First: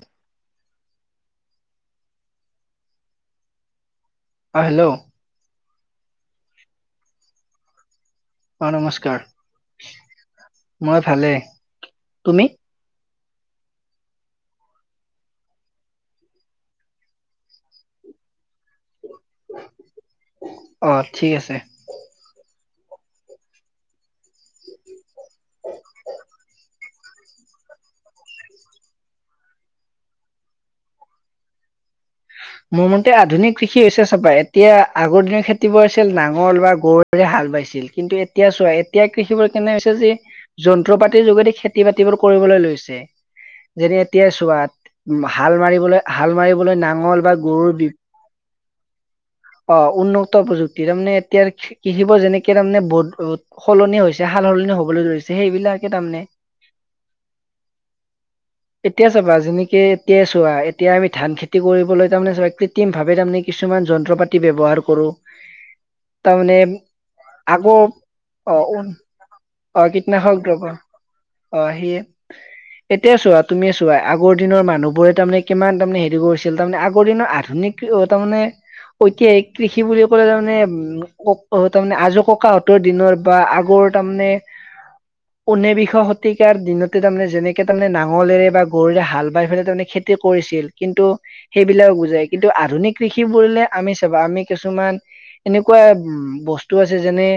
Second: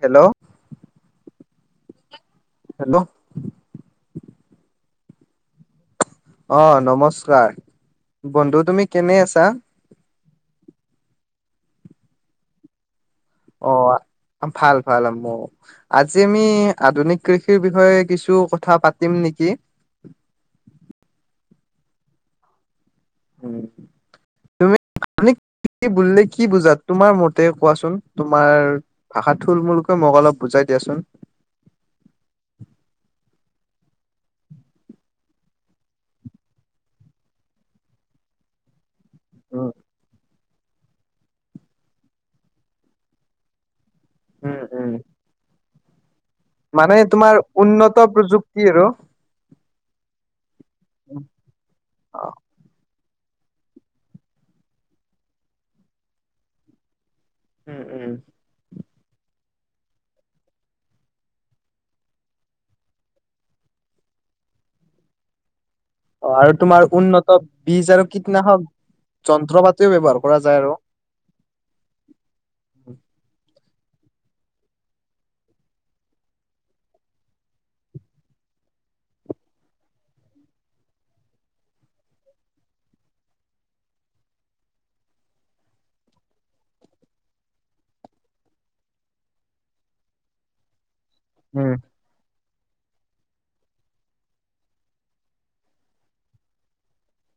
Hello. Hello. অ' hello. অ' নমস্কাৰ। বন্ধু অ' তুমি কেনে নমস্কাৰ। আছা মই ভালে, তুমি? অ' ভাল ভাল মোৰো। আজি আমি আধুনিক কৃষিৰ বিষয়ে কিছু কথা পাতিম নেকি? অ' ঠিক আছে। উম, তুমি আধুনিক কৃষি বুলিলে কি বুজা, তোমাৰ মতে কোৱাচোন? তোমাৰ ভাষাত থুল মূলকৈ মোক অলপ বুজাই দিয়াচোন। মোৰ মতে আধুনিক কৃষি হৈছে চাবা এতিয়া আগৰ দিনৰ খেতিবোৰ আছিল নাঙল বা গৰু ৰে হাল বাইছিল, কিন্তু এতিয়া চোৱা এতিয়া কৃষিবোৰ উম কেনে হৈছে যে যন্ত্ৰ পাতিৰ যোগেদি খেতি বাতিবোৰ কৰিবলৈ লৈছে। যেনে এতিয়াই উম চোৱা উম হাল মাৰিবলে হাল মাৰিব মানে তোমাৰ উন্নত প্ৰযুক্তি আৰু। অ' উন্নক্ত প্ৰযুক্তি তাৰমানে এতিয়া কৃষিব অ যেনেকে তাৰমানে বহুত বহুত সলনি হৈছে। সাল সলনি হবলৈ ধৰিছে সেইবিলাকে তামানে উম -উম। এতিয়া চাবা যেনেকে এতিয়াই চোৱা এতিয়া আমি ধান খেতি খেতি কৰিবলৈ তাৰ মানে কৃত্ৰিম ভাৱে তাৰে কিছুমান যন্ত্ৰ পাতি ব্যৱহাৰ কৰো। অ আৰু তাৰমানে তোমাৰ উন্নত আগৌ বীজ আৰু কীটনাশক অ' উন যন্ত্ৰ অ' পাতিও ব্যৱহাৰ কৰা কীটনাষক যায় আৰু দব্য অ' সেই এতিয়া চোৱা তুমি চোৱা, আগৰ দিনৰ মানুহবোৰে তাৰমানে কিমান তাৰমানে হেৰি কৰিছিল। তাৰমানে আগৰ দিনৰ আধুনিক কি হ'ল তাৰ মানে ঐতিহাসিক কৃষি বুলি ক'লে তাৰমানে উক তাৰমানে আজো ককাহঁতৰ দিনৰ বা আগৰ তাৰমানে [inaudible] ঊনেবিংশ শতিকাৰ দিনতে তাৰমানে যেনেকে তাৰমানে নাঙলেৰে বা গৰুৰে হাল বাই পেলাই তাৰমানে খেতি খেতি কৰিছিল কিন্তু উম সেইবিলাক বুজাই। কিন্তু আধুনিক কৃষি বুললে আমি চাবা আমি কিছুমান এনেকুৱা উম বস্তু আছে যেনে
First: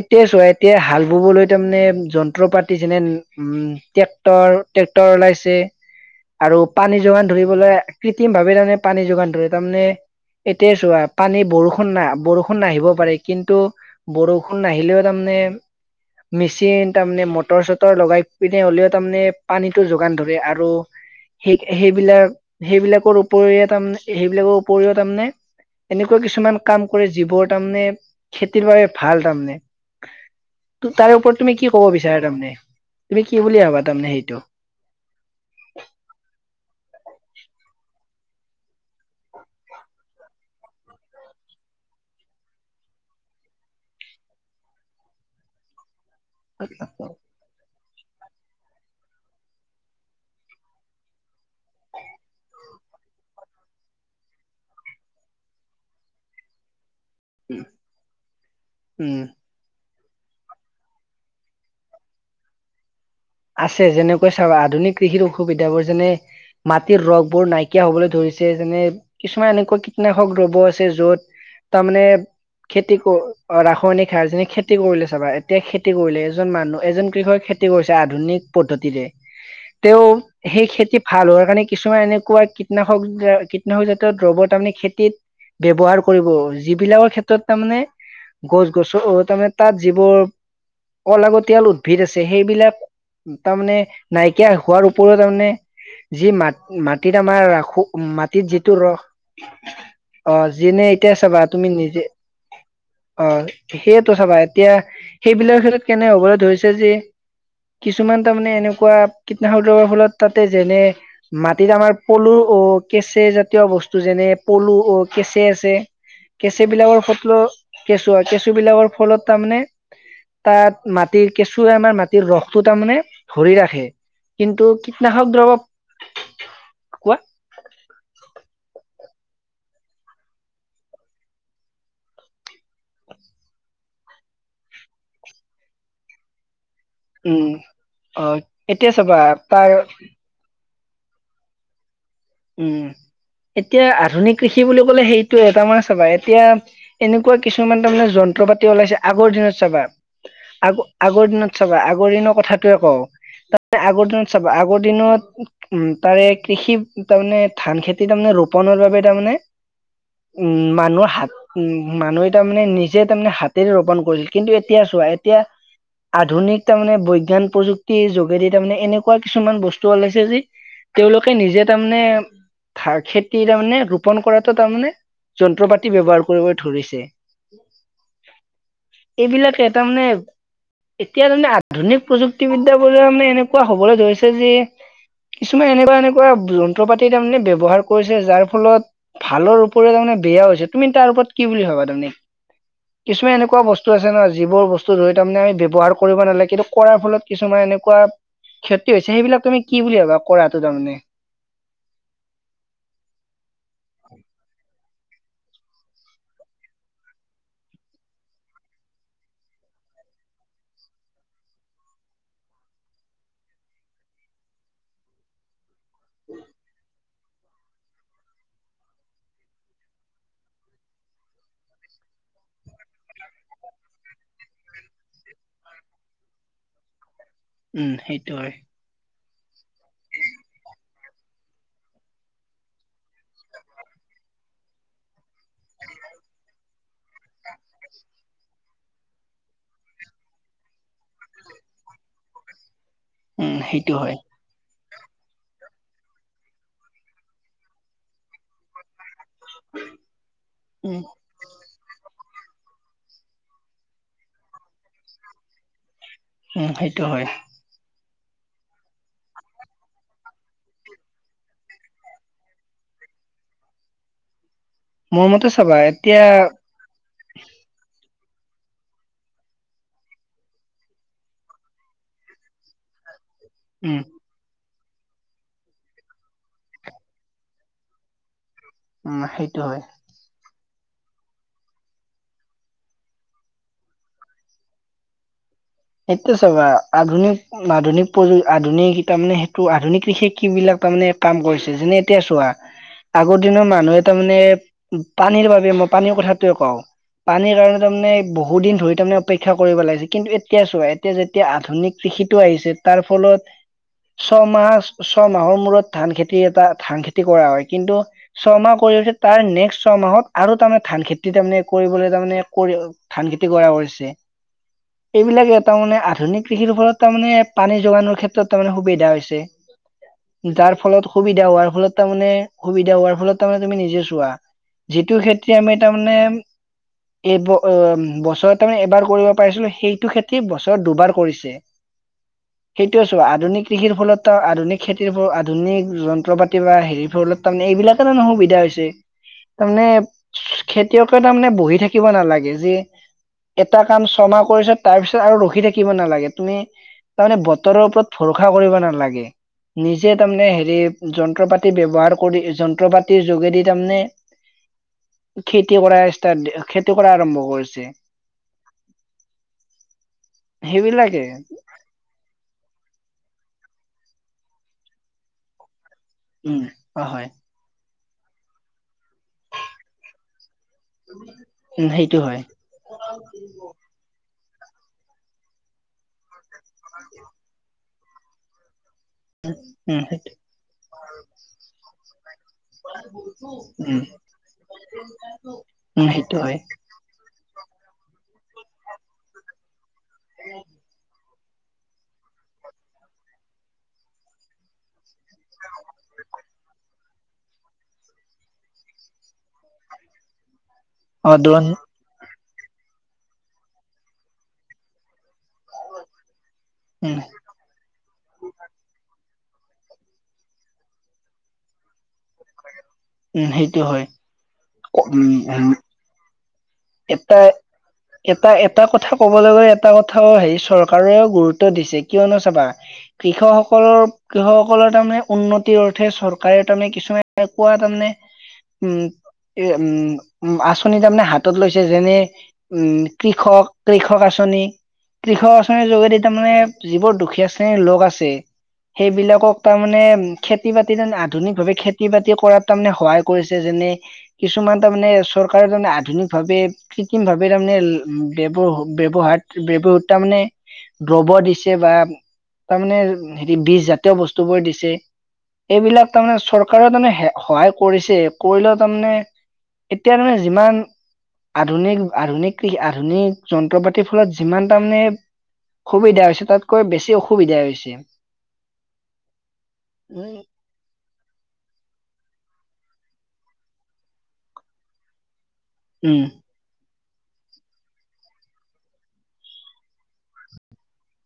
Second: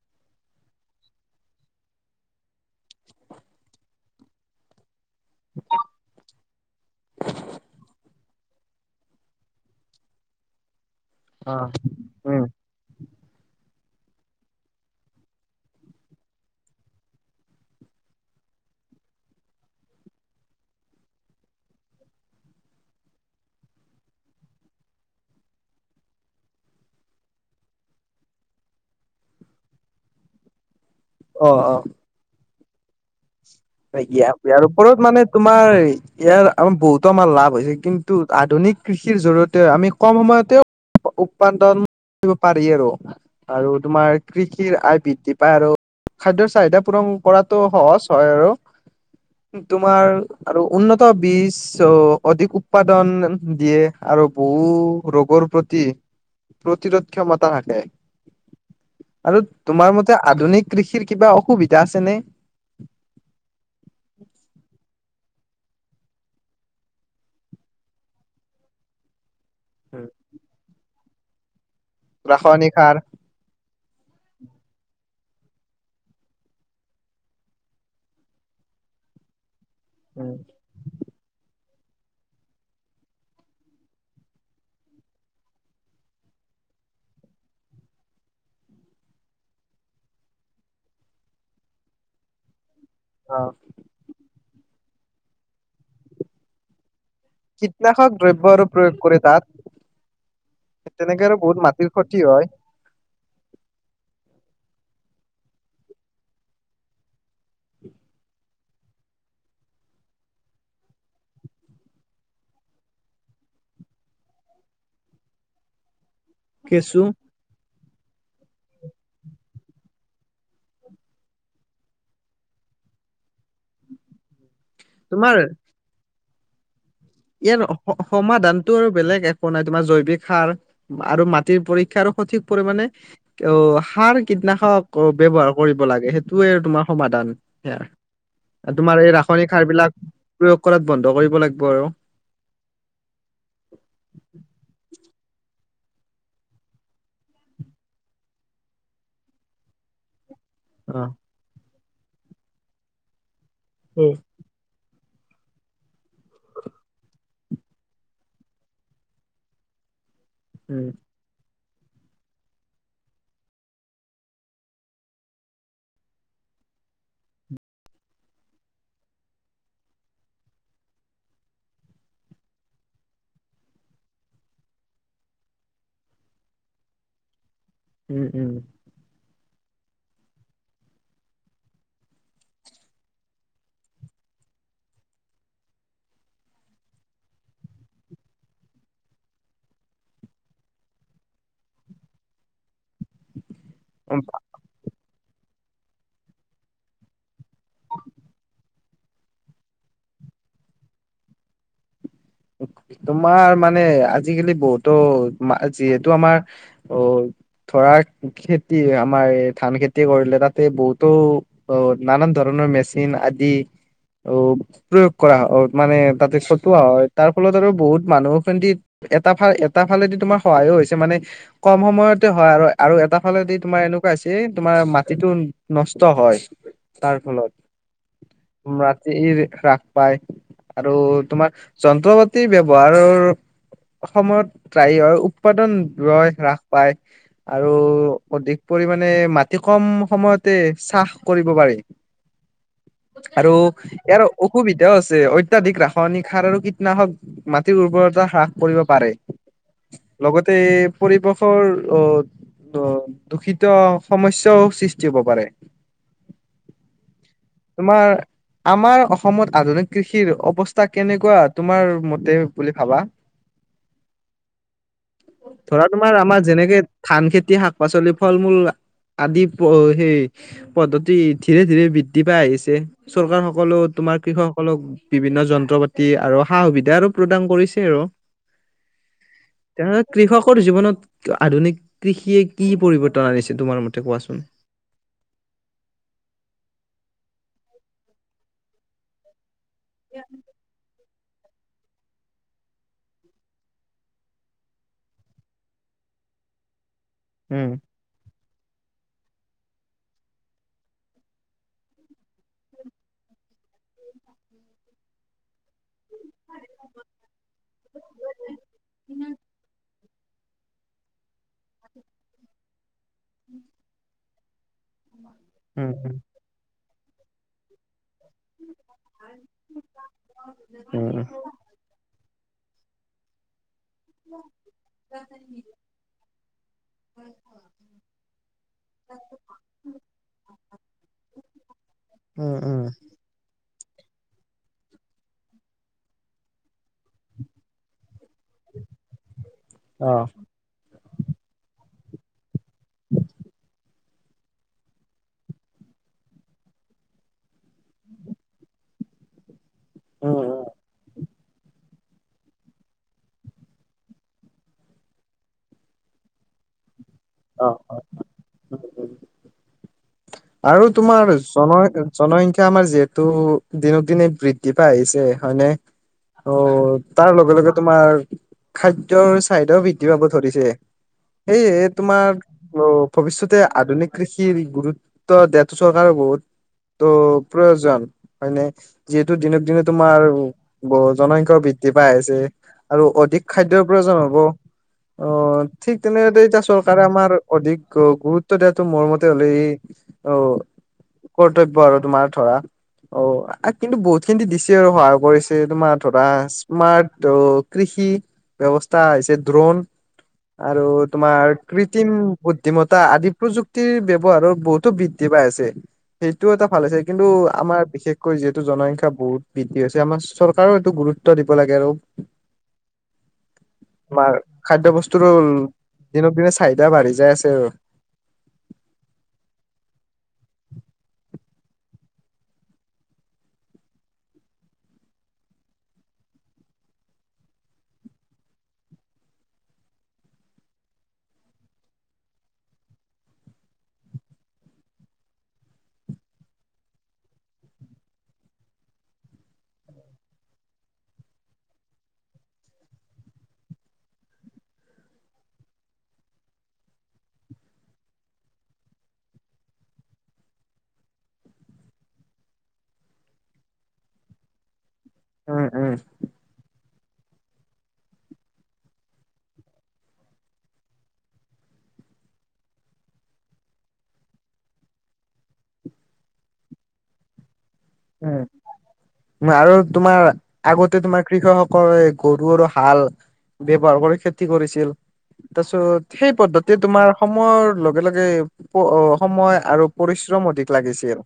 এতিয়াই চোৱা এতিয়া হাল ববলৈ তাৰমানে যন্ত্ৰ পাতি যেনে উম ট্ৰেক্টৰ- ট্ৰেক্টৰ ওলাইছে আৰু পানী যোগান ধৰিবলৈ কৃত্ৰিম ভাবে তাৰমানে পানী যোগান ধৰে। তাৰমানে এতিয়া চোৱা পানী অ বৰষুণ না উম বৰষুণ নাহিব পাৰে কিন্তু বৰষুণ নাহিলেও তাৰমানে মেচিন তাৰমানে মটৰ চটৰ লগাই পিনে হ'লেও তাৰমানে পানীটো যোগান ধৰে আৰু সেই সেইবিলাক সেইবিলাকৰ উপৰি তাৰমানে সেইবিলাকৰ উপৰিও তাৰমানে এনেকুৱা কিছুমান কাম কৰে যিবোৰ তাৰমানে খেতিৰ বাবে ভাল তাৰমানে। [inaudible] তো তাৰে ওপৰত অ তুমি কি অ ক'ব বিচাৰা তাৰমানে, তুমি কি বুলি ভাবা? তাৰমানে ইয়া সেইটো ইয়াৰ ওপৰত মানে তোমাৰ ইয়াৰ আমাৰ বহুতো আমাৰ লাভ হৈছে কিন্তু, আধুনিক কৃষিৰ জৰিয়তে আমি কম সময়তেও উৎপাদন কৰিব পাৰি আৰু আৰু তোমাৰ কৃষিৰ আয় বৃদ্ধি পায় আৰু। খাদ্যৰ চাহিদা পূৰণ কৰাতো সহজ হয় আৰু। তোমাৰ আৰু উন্নত বীজ চ' অধিক উৎপাদন দিয়ে আৰু বহু ৰোগৰ প্ৰতি প্ৰতিৰোধ ক্ষমতা থাকে উম আৰু তোমাৰ মতে আধুনিক কৃষিৰ কিবা অসুবিধা আছে নে? আছে যেনেকৈ চাবা আধুনিক কৃষিৰ অসুবিধা বোৰ যেনে মাটিৰ ৰস বোৰ নাইকিয়া হবলৈ ধৰিছে যেনে কিছুমান এনেকুৱা কীটনাশক দ্ৰব আছে য'ত তাৰমানে ৰাসায়নিক সাৰ খেতি কৰ অহ ৰাসায়নিক সাৰ যেনে খেতি কৰিলে চাবা এতিয়া খেতি কৰিলে এজন মানুহ এজন কৃষক খেতি কৰিছে আধুনিক পদ্ধতিৰে তেওঁ সেই খেতি ভাল হোৱাৰ কাৰণে কিছুমান এনেকুৱা কীটনাশক কীটনাশক জাতীয় দ্ৰবৰ তাৰমানে খেতিত ব্যৱহাৰ কৰিব, যিবিলাকৰ ক্ষেত্ৰত তাৰমানে গছ -গছো তাৰমানে তাত যিবোৰ অলাগতিয়াল উদ্ভিদ আছে সেইবিলাক অ তাৰমানে নাইকিয়া হোৱাৰ উপৰিও তাৰমানে যি মাটি মাটিত আমাৰ ৰাখো কীটনাশক দ্ৰব্য মাটিত আৰু যিটো প্ৰয়োগ ৰস কৰে তাত অহ যেনে এতিয়া তেনেকে আৰু চাবা বহুত তুমি মাটিৰ নিজে ক্ষতি হয়। অ সেইটোৱে চাবা এতিয়া সেইবিলাকৰ ক্ষেত্ৰত কেনে হ'বলৈ ধৰিছে যে কিছুমান তাৰমানে এনেকুৱা কীটনাশক দৰবৰ ফলত তাতে যেনে মাটিত আমাৰ পলু অ কেঁচে জাতীয় বস্তু যেনে পলু অ কেচে আছে [inaudible] কেঁচে বিলাকৰ কেঁচু ফটলৌ কেঁচুৱা কেঁচু বিলাকৰ ফলত তাৰমানে তাত মাটিৰ কেঁচুৱে আমাৰ মাটি ৰসটো তাৰমানে ধৰি ৰাখে কিন্তু তোমাৰ কীটনাশক দৰৱ ইয়াৰ স সমাধানটো আৰু বেলেগ একো নাই তোমাৰ জৈৱিক সাৰ আৰু মাটিৰ পৰীক্ষা সঠিক পৰিমাণে অ সাৰ কীটনাশক ব্যৱহাৰ কৰিব লাগে সেইট এইটোৱেই আৰু তোমাৰ সমাধান উম অ সেয়া এতিয়া তোমাৰ এই চাবা ৰাসায়নিক সাৰ তাৰ বিলাক প্ৰয়োগ কৰাত বন্ধ কৰিব লাগব আৰু উম এতিয়া আধুনিক কৃষি বুলি কলে সেইটোয়ে তাৰ মানে চাবা এতিয়া এনেকুৱা কিছুমান তাৰমানে যন্ত্ৰ পাতি ওলাইছে আগৰ দিনত চাবা আগ অ আগৰ দিনত চাবা আগৰ দিনৰ কথাটোৱেয়ে কওঁ তাৰ মানে আগৰ দিনত চাবা আগৰ দিনত উম তাৰে কৃষি তাৰ মানে ধান খেতি তাৰমানে ৰোপনৰ বাবে তাৰমানে উম মানুহৰ হাত উম মানুহে তাৰ মানে নিজে তাৰমানে হাতেৰে ৰোপন কৰিছিল কিন্তু এতিয়া চোৱা এতিয়া আধুনিক তাৰমানে বৈজ্ঞান প্ৰযুক্তিৰ যোগেদি তাৰমানে এনেকুৱা কিছুমান বস্তু ওলাইছে যি তেওঁলোকে নিজে তাৰমানে ঠাৰ খেতিৰ তাৰমানে ৰোপন কৰাটো তাৰমানে যন্ত্ৰ পাতি ব্যৱহাৰ কৰিব ধৰিছে উম উম এইবিলাক এটা মানে এতিয়া তাৰমানে আধুনিক প্ৰযুক্তিবিদ্যা বোলে মানে এনেকুৱা হবলৈ ধৰিছে যে কিছুমান এনেকুৱা এনেকুৱা যন্ত্ৰ পাতি তাৰমানে ব্যৱহাৰ কৰিছে যাৰ ফলত ভালৰ ওপৰি তাৰমানে বেয়াও হৈছে তুমি তাৰ ওপৰত কি বুলি ভাবা তাৰমানে কিছুমান এনেকুৱা বস্ বস্তু আছে উম ন যিবোৰ বস্তু ধৰি তাৰমানে আমি ব্যৱহাৰ কৰিব নালাগে কিন্তু কৰাৰ ফলত কিছুমান এনেকুৱা ক্ষতি হৈছে সেইবিলাক তুমি কি বুলি ভাবা কৰাটো তাৰমানে তোমাৰ মানে আজিকালি বহুতো যিহেতু আমাৰ অহ ধৰা খেতি আমাৰ এই ধান খেতি কৰিলে তাতে বহুতো অহ নানান ধৰণৰ মেচিন আদি অহ প্ৰয়োগ কৰা হয় মানে তাতে চতুৱা হয় তাৰ ফলত আৰু বহুত মানুহ খেতিত এটা ফাল এটা ফালেদি তোমাৰ সহায়ো হৈছে মানে কম সময়তে হয় আৰু আৰু এটা ফালেদি তোমাৰ এনেকুৱা হৈছে তোমাৰ মাটিটো নষ্ট হয়। তাৰ ফলত উম সেইটো‌‌ হয় মাটিৰ হ্ৰাস পাই আৰু তোমাৰ যন্ত্ৰ পাতি ব্যৱহাৰৰ সময়ত ত্ৰায় হয় উৎপাদন ৰয় হ্ৰাস পায় আৰু অধিক পৰিমানে মাটি কম সময়তে চাহ কৰিব পাৰি। আৰু উম সেইটো হয় ইয়াৰ অসুবিধাও আছে অত্যাধিক ৰাসয়নিক সাৰৰ কীটনাশক মাটিৰ উৰ্বৰতা হ্ৰাস কৰিব পাৰে লগতে এই উম পৰিৱশ শৰ অ ৰ দূষিত সমস্যাও সৃষ্টি হ'ব পাৰে হম সেইটো হয় তোমাৰ আমাৰ অসমত আধুনিক কৃষিৰ অৱস্থা কেনেকুৱা। তোমাৰ মতে বুলি ভাবা। মোৰ মতে চাবা ধৰা তোমাৰ এতিয়া আমাৰ যেনেকে। ধান খেতি, শাক -পাচলি, ফল- মূল আদি প সেই। পদ্ধতি ধীৰে ধীৰে বৃদ্ধি পাই আহিছে চৰকাৰসক। সকলো উম তোমাৰ কৃষকসকলক বিভিন্ন যন্ত্ৰ পাতি আৰু সা সুবিধা আৰু প্ৰদান কৰিছে আৰু। উম সেইটো হয়। তেনেহলে কৃষকৰ জীৱনত আধুনিক কৃষিয়ে কি পৰিৱৰ্তন আনিছে তোমাৰ মতে কোৱাচোন? সেইটোয়ে চাবা আধুনিক আধুনিক প্ৰতিযো আধুনিক খিতা মানে সেই। টো আধুনিক কৃষি কি বিলাকে তাৰমানে কাম কৰিছে যেনে এতিয়া চোৱা। আগৰ দিনৰ মানুহে তাৰ মানে পানীৰ বাবে মই পানীৰ কথাটোৱে কওঁ। পানীৰ উম, কাৰণে তাৰমানে বহু দিন ধৰি তাৰমানে অপেক্ষা কৰিব লাগিছে কিন্তু এত। এতিয়া চোৱা এতিয়া যেতিয়া আধুনিক কৃষিটো আহিছে তাৰ ফলত। ছয়মাহৰ ছয়মাহৰ মূৰত ধান খেতি এটা ধান খেতি কৰা হয় কিন্তু। ছয়মাহ কৰি উঠি তাৰ নেক্স ছয়মাহত আৰু তাৰমানে ধান খেতি তাৰমানে কৰিবলৈ তাৰমানে কৰি। ধান খেতি কৰা হৈছে। এইবিলাকে এটা উম, মানে উম, আধুনিক কৃষিৰ ফলত তাৰমানে ইয়াত পানী যোগানৰ ক্ষেত্ৰত। ক্ষেত্ৰত তাৰমানে সুবিধা হৈছে। যাৰ ফলত উম, সুবিধা হোৱাৰ ফলত। তাৰ মানে সুবিধা হোৱাৰ ফলত তাৰমানে তুমি নিজে চোৱা যিটো খেতি আমি তাৰমানে। এইবোৰ অ বছৰত তাৰমানে এবাৰ কৰিব পাৰিছিলো সেই। খেতি বছৰত দুবাৰ কৰিছে উম, উম, সেইটো। চোৱা আধুনিক কৃষিৰ ফলত তাৰ আধুনিক খেতিৰ ফলত আধুনিক যন্ত্ৰ পাতি বা হেৰিৰ ফলত তাৰমানে এইবিলাকে কাৰণে নহবৈ। দিকদাৰ হৈছে তাৰমানে। অ', খেতিয়কে তাৰমানে বহি থাকিব নালাগে যে এটা কাম ছমাহ কৰিছে। তাৰপিছত আৰু ৰখি থাকিব নালাগে তুমি তাৰমানে বতৰৰ ওপৰত ভৰষা কৰিব নালাগে। নিজে উম, তাৰমানে উম, হেৰি যন্ত্ৰ পাতি ব্যৱহাৰ কৰি যন্ত্ৰ পাতিৰ যোগেদি তাৰমানে। খেতি কৰা ষ্টাৰ্ট খেতি কৰা আৰম্ভ অ'। কৰিছে। আৰু সেইবিলাকে তোমাৰ চনয়। জনসংখ্যা আমাৰ যিহেতু দিনক দিনে বৃদ্ধি পাই আহিছে হয়নে? উম আৰু অ হয় তাৰ লগে লগে তোমাৰ খাদ্যৰ চাহিদাও বৃদ্ধি। বৃদ্ধি পাব ধৰিছে সেয়েহে উম সেইটো তোমাৰ। হয় অ ভৱিষ্যতে আধুনিক কৃষিৰ গুৰুত্ব। ত দিয়াটো চৰকাৰৰ বহুত ত' প্ৰয়োজন হয়নে? যিহেতু দিনক দিনে উম তোমাৰ সেইটো ব জনসংখ্যাও বৃদ্ধি পাই আহিছে। আৰু অধিক খাদ্যৰ উম প্ৰয়োজন হ'ব অ ঠিক উম সেইটো তেনেতে হয় এতিয়া চৰকাৰ। তাৰে আমাৰ অধিক গুৰুত্ব দিয়াটো মোৰ মতে হ'লে ই অ কৰ্তব্য আৰু তোমাৰ ধৰা অ', কিন্তু বহুত খিনি দিছে আৰু সহায় কৰিছে তোমাৰ ধৰা স্মাৰ্ট অ কৃষি ব্যৱস্থা হৈছে ড্ৰণ আৰু অ তোমাৰ দোৰণ কৃত্ৰিম বুদ্ধিমত্তা আদি প্ৰযুক্তিৰ ব ব্যৱহাৰৰ বহুতো বি বৃদ্ধি পাই আছে সেইটোও এটা ভাল আছে। উম কিন্তু আমাৰ বিশেষকৈ যিহেতু বহুত বৃদ্ধি হৈছে আমাৰ চৰকাৰও এইটো গুৰুত্ব দিব লাগে আৰু উম সেইটো হয় মাৰ খাদ্যৰ উম বস্তুটো উম দিনক দিনে চাহিদা বাঢ়ি যায় এটা আছে আৰু এটা এটা কথা কবলৈ গলে এটা কথাও হেৰি চৰকাৰেও গুৰুত্ব দিছে কিয়নো চাবা কৃষক সকলৰ কৃষকসকলৰ তাৰমানে উন্নতিৰ অৰ্থে চৰকাৰে তাৰমানে কিছুমান এনেকুৱা তাৰমানে উম, এ উম, উম আচনি যাম নে হাত লৈছে যেনে- উম কৃষক, কৃষক আঁচনি কৃষক আঁচনিৰ যোগেদি তাৰমানানে, যিবোৰ দুখীয়া শ্ৰেণীৰ লগ আছে। সেইবিলাকক তাৰমানে খেতি -বাতি তাৰে আধুনিকভাৱে খেতি-বাতি কৰাত তাৰ মানে সহায় কৈছে, যেনে -কিছুমান তাৰ মানে চৰকাৰৰ জনে আধুনিক ভাৱে, কতিম ভাৱে তাৰমানে ব্যৱ -ব্যৱহাৰ -ব্যৱহাৰ তাৰ মানে দ্ৰবৰ দিছে বা, তাৰমানে হে বীজ জাতীয় বস্তু বোৰ দিছে। উম এইবিলাক তাৰমানে চৰকাৰে তাৰমানে সহায় কৰিছে কৰিলে তাৰমানে, এতিয়া তাৰমানে যিমান আধুনিক-আধুনিক কৃষি আধুনিক যন্ত্ৰ পাতিৰ ফলত যিমান তাৰমানে সুবিধা হৈছে, তাতকৈ বেছি অসুবিধা হৈছে। উম, আৰু তোমাৰ উম আগতে তোমাৰ কৃষকসকলে গৰু আৰু হাল, ব্যৱহাৰ কৰি খেতি কৰিছিল। তাৰপিছত সেই উম পদ্ধতি এতিয়া তোমাৰ সময়ৰ লগে- লগে সময় আৰু পৰিশ্ৰম অধিক লাগিছিল।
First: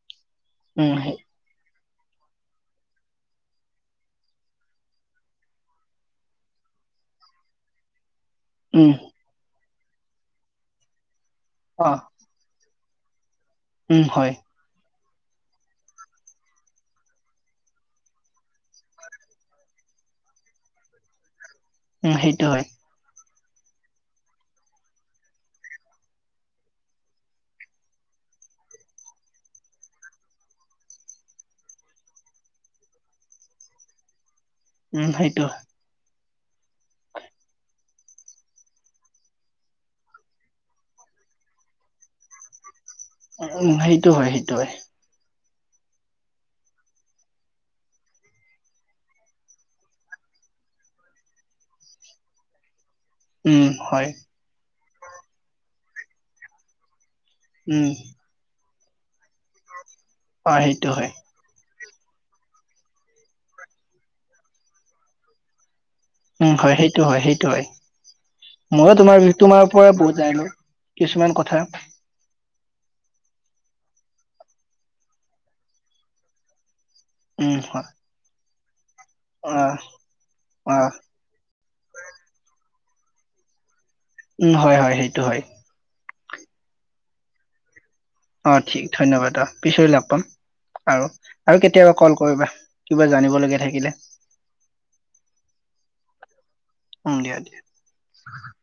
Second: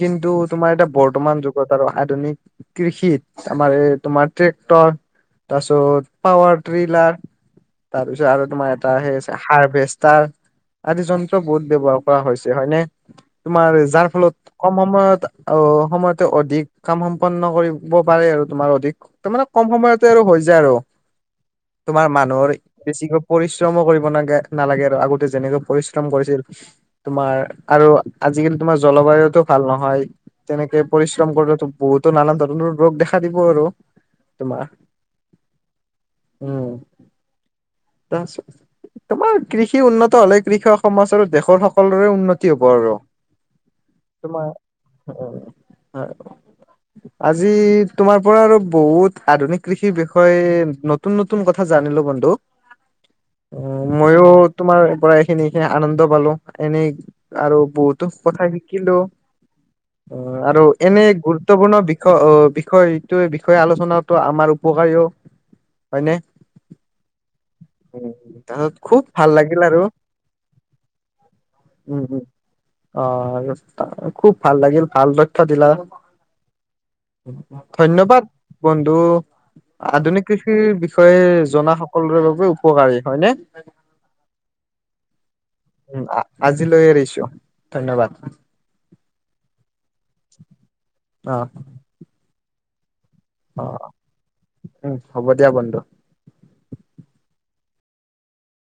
কিন্তু তোমাৰ এতিয়া উম বৰ্তমান যুগ ত, আৰু আধুনিক, কৃষিত আমাৰ এই তোমাৰ ট্ৰেক্টৰ তাৰপিছত পাৱাৰ ট্ৰিলাৰ, তাৰপিছত আৰু তোমাৰ উম এটা সেই আ হাৰভেষ্টাৰ আদি যন্ত্ৰ বহুত অ ব্যৱহাৰ কৰা হৈছে হয়নে! তোমাৰ উম যাৰ হয় ফলত কম সময়ত আৰু সময়তে অধিক কাম সম্পন্ন কৰিব পাৰে আৰু তোমাৰ অধিক তাৰ মানে কম সময়তে আৰু হৈ যায় আৰু, তোমাৰ উম সেইটো মানুহৰ হয় বেছিকৈ পৰিশ্ৰমো কৰিব নাগে, নালাগে আৰু আগতে যেনেকৈ পৰিশ্ৰম কৰিছিল। তোমাৰ আৰু আজি-কালি তোমাৰ জলবায়ুতটো ভাল নহয়। তেনেকে পৰিশ্ৰম কৰিলে বহুতো নানান ধৰণৰ ৰোগ দেখা দিব আৰু, তোমাৰ। উম সেইটো। উম। তাৰপিছত তোমাৰ কৃষি উন্নত হলে কৃষক সমাজ আৰু দেশৰ সকলোৰে উন্নতি হ'ব আৰু। উম -উম সেইটো হয় সেইটো। অ', হয়। আজি তোমাৰ পৰা আৰু বহুত আধুনিক কৃষিৰ বিষয়ে নতুন-নতুন কথা জানিলো বন্ধু। [unintelligible] উম', হয়। ময়ো তোমাৰ পৰা এইখিনি আনন্দ পালোঁ, এনেই আৰু উম বহুতো কথা শিকিলো। অ', আৰু সেইটো এনে হয় গুৰুত্বপূৰ্ণ বিষয় আহ', বিষয় এইটো বিষয়ে আলোচনাটো আমাৰ উপকাৰীও উম হয়। সেইটো হয় সেইটো হয়। উম', ময়ো তোমাৰ বি তোমাৰ পৰা বুজাইলো, কিছুমান কথা। উম উম অ', খুব ভাল লাগিল ভাল ৰক্ষা দিলা। উম হয় ধন্যবাদ, বন্ধু, অ আধুনিক কৃষিৰ অ বিষয়ে জনা সকলোৰে লগ উপকাৰী হয়নে। উম, হয় হয় সেইটো হয়। উম, আজিলৈ এৰিছো ধন্যবাদ। অ', ঠিক ধন্যবাদ অ' পিছলৈ লগ পাম আৰু অ আৰু কেতিয়াবা কল কৰিবা। কিবা জানিব লগীয়া অ থাকিলে। উম, হ'ব দিয়া বন্ধু। উম, দিয়া দিয়া।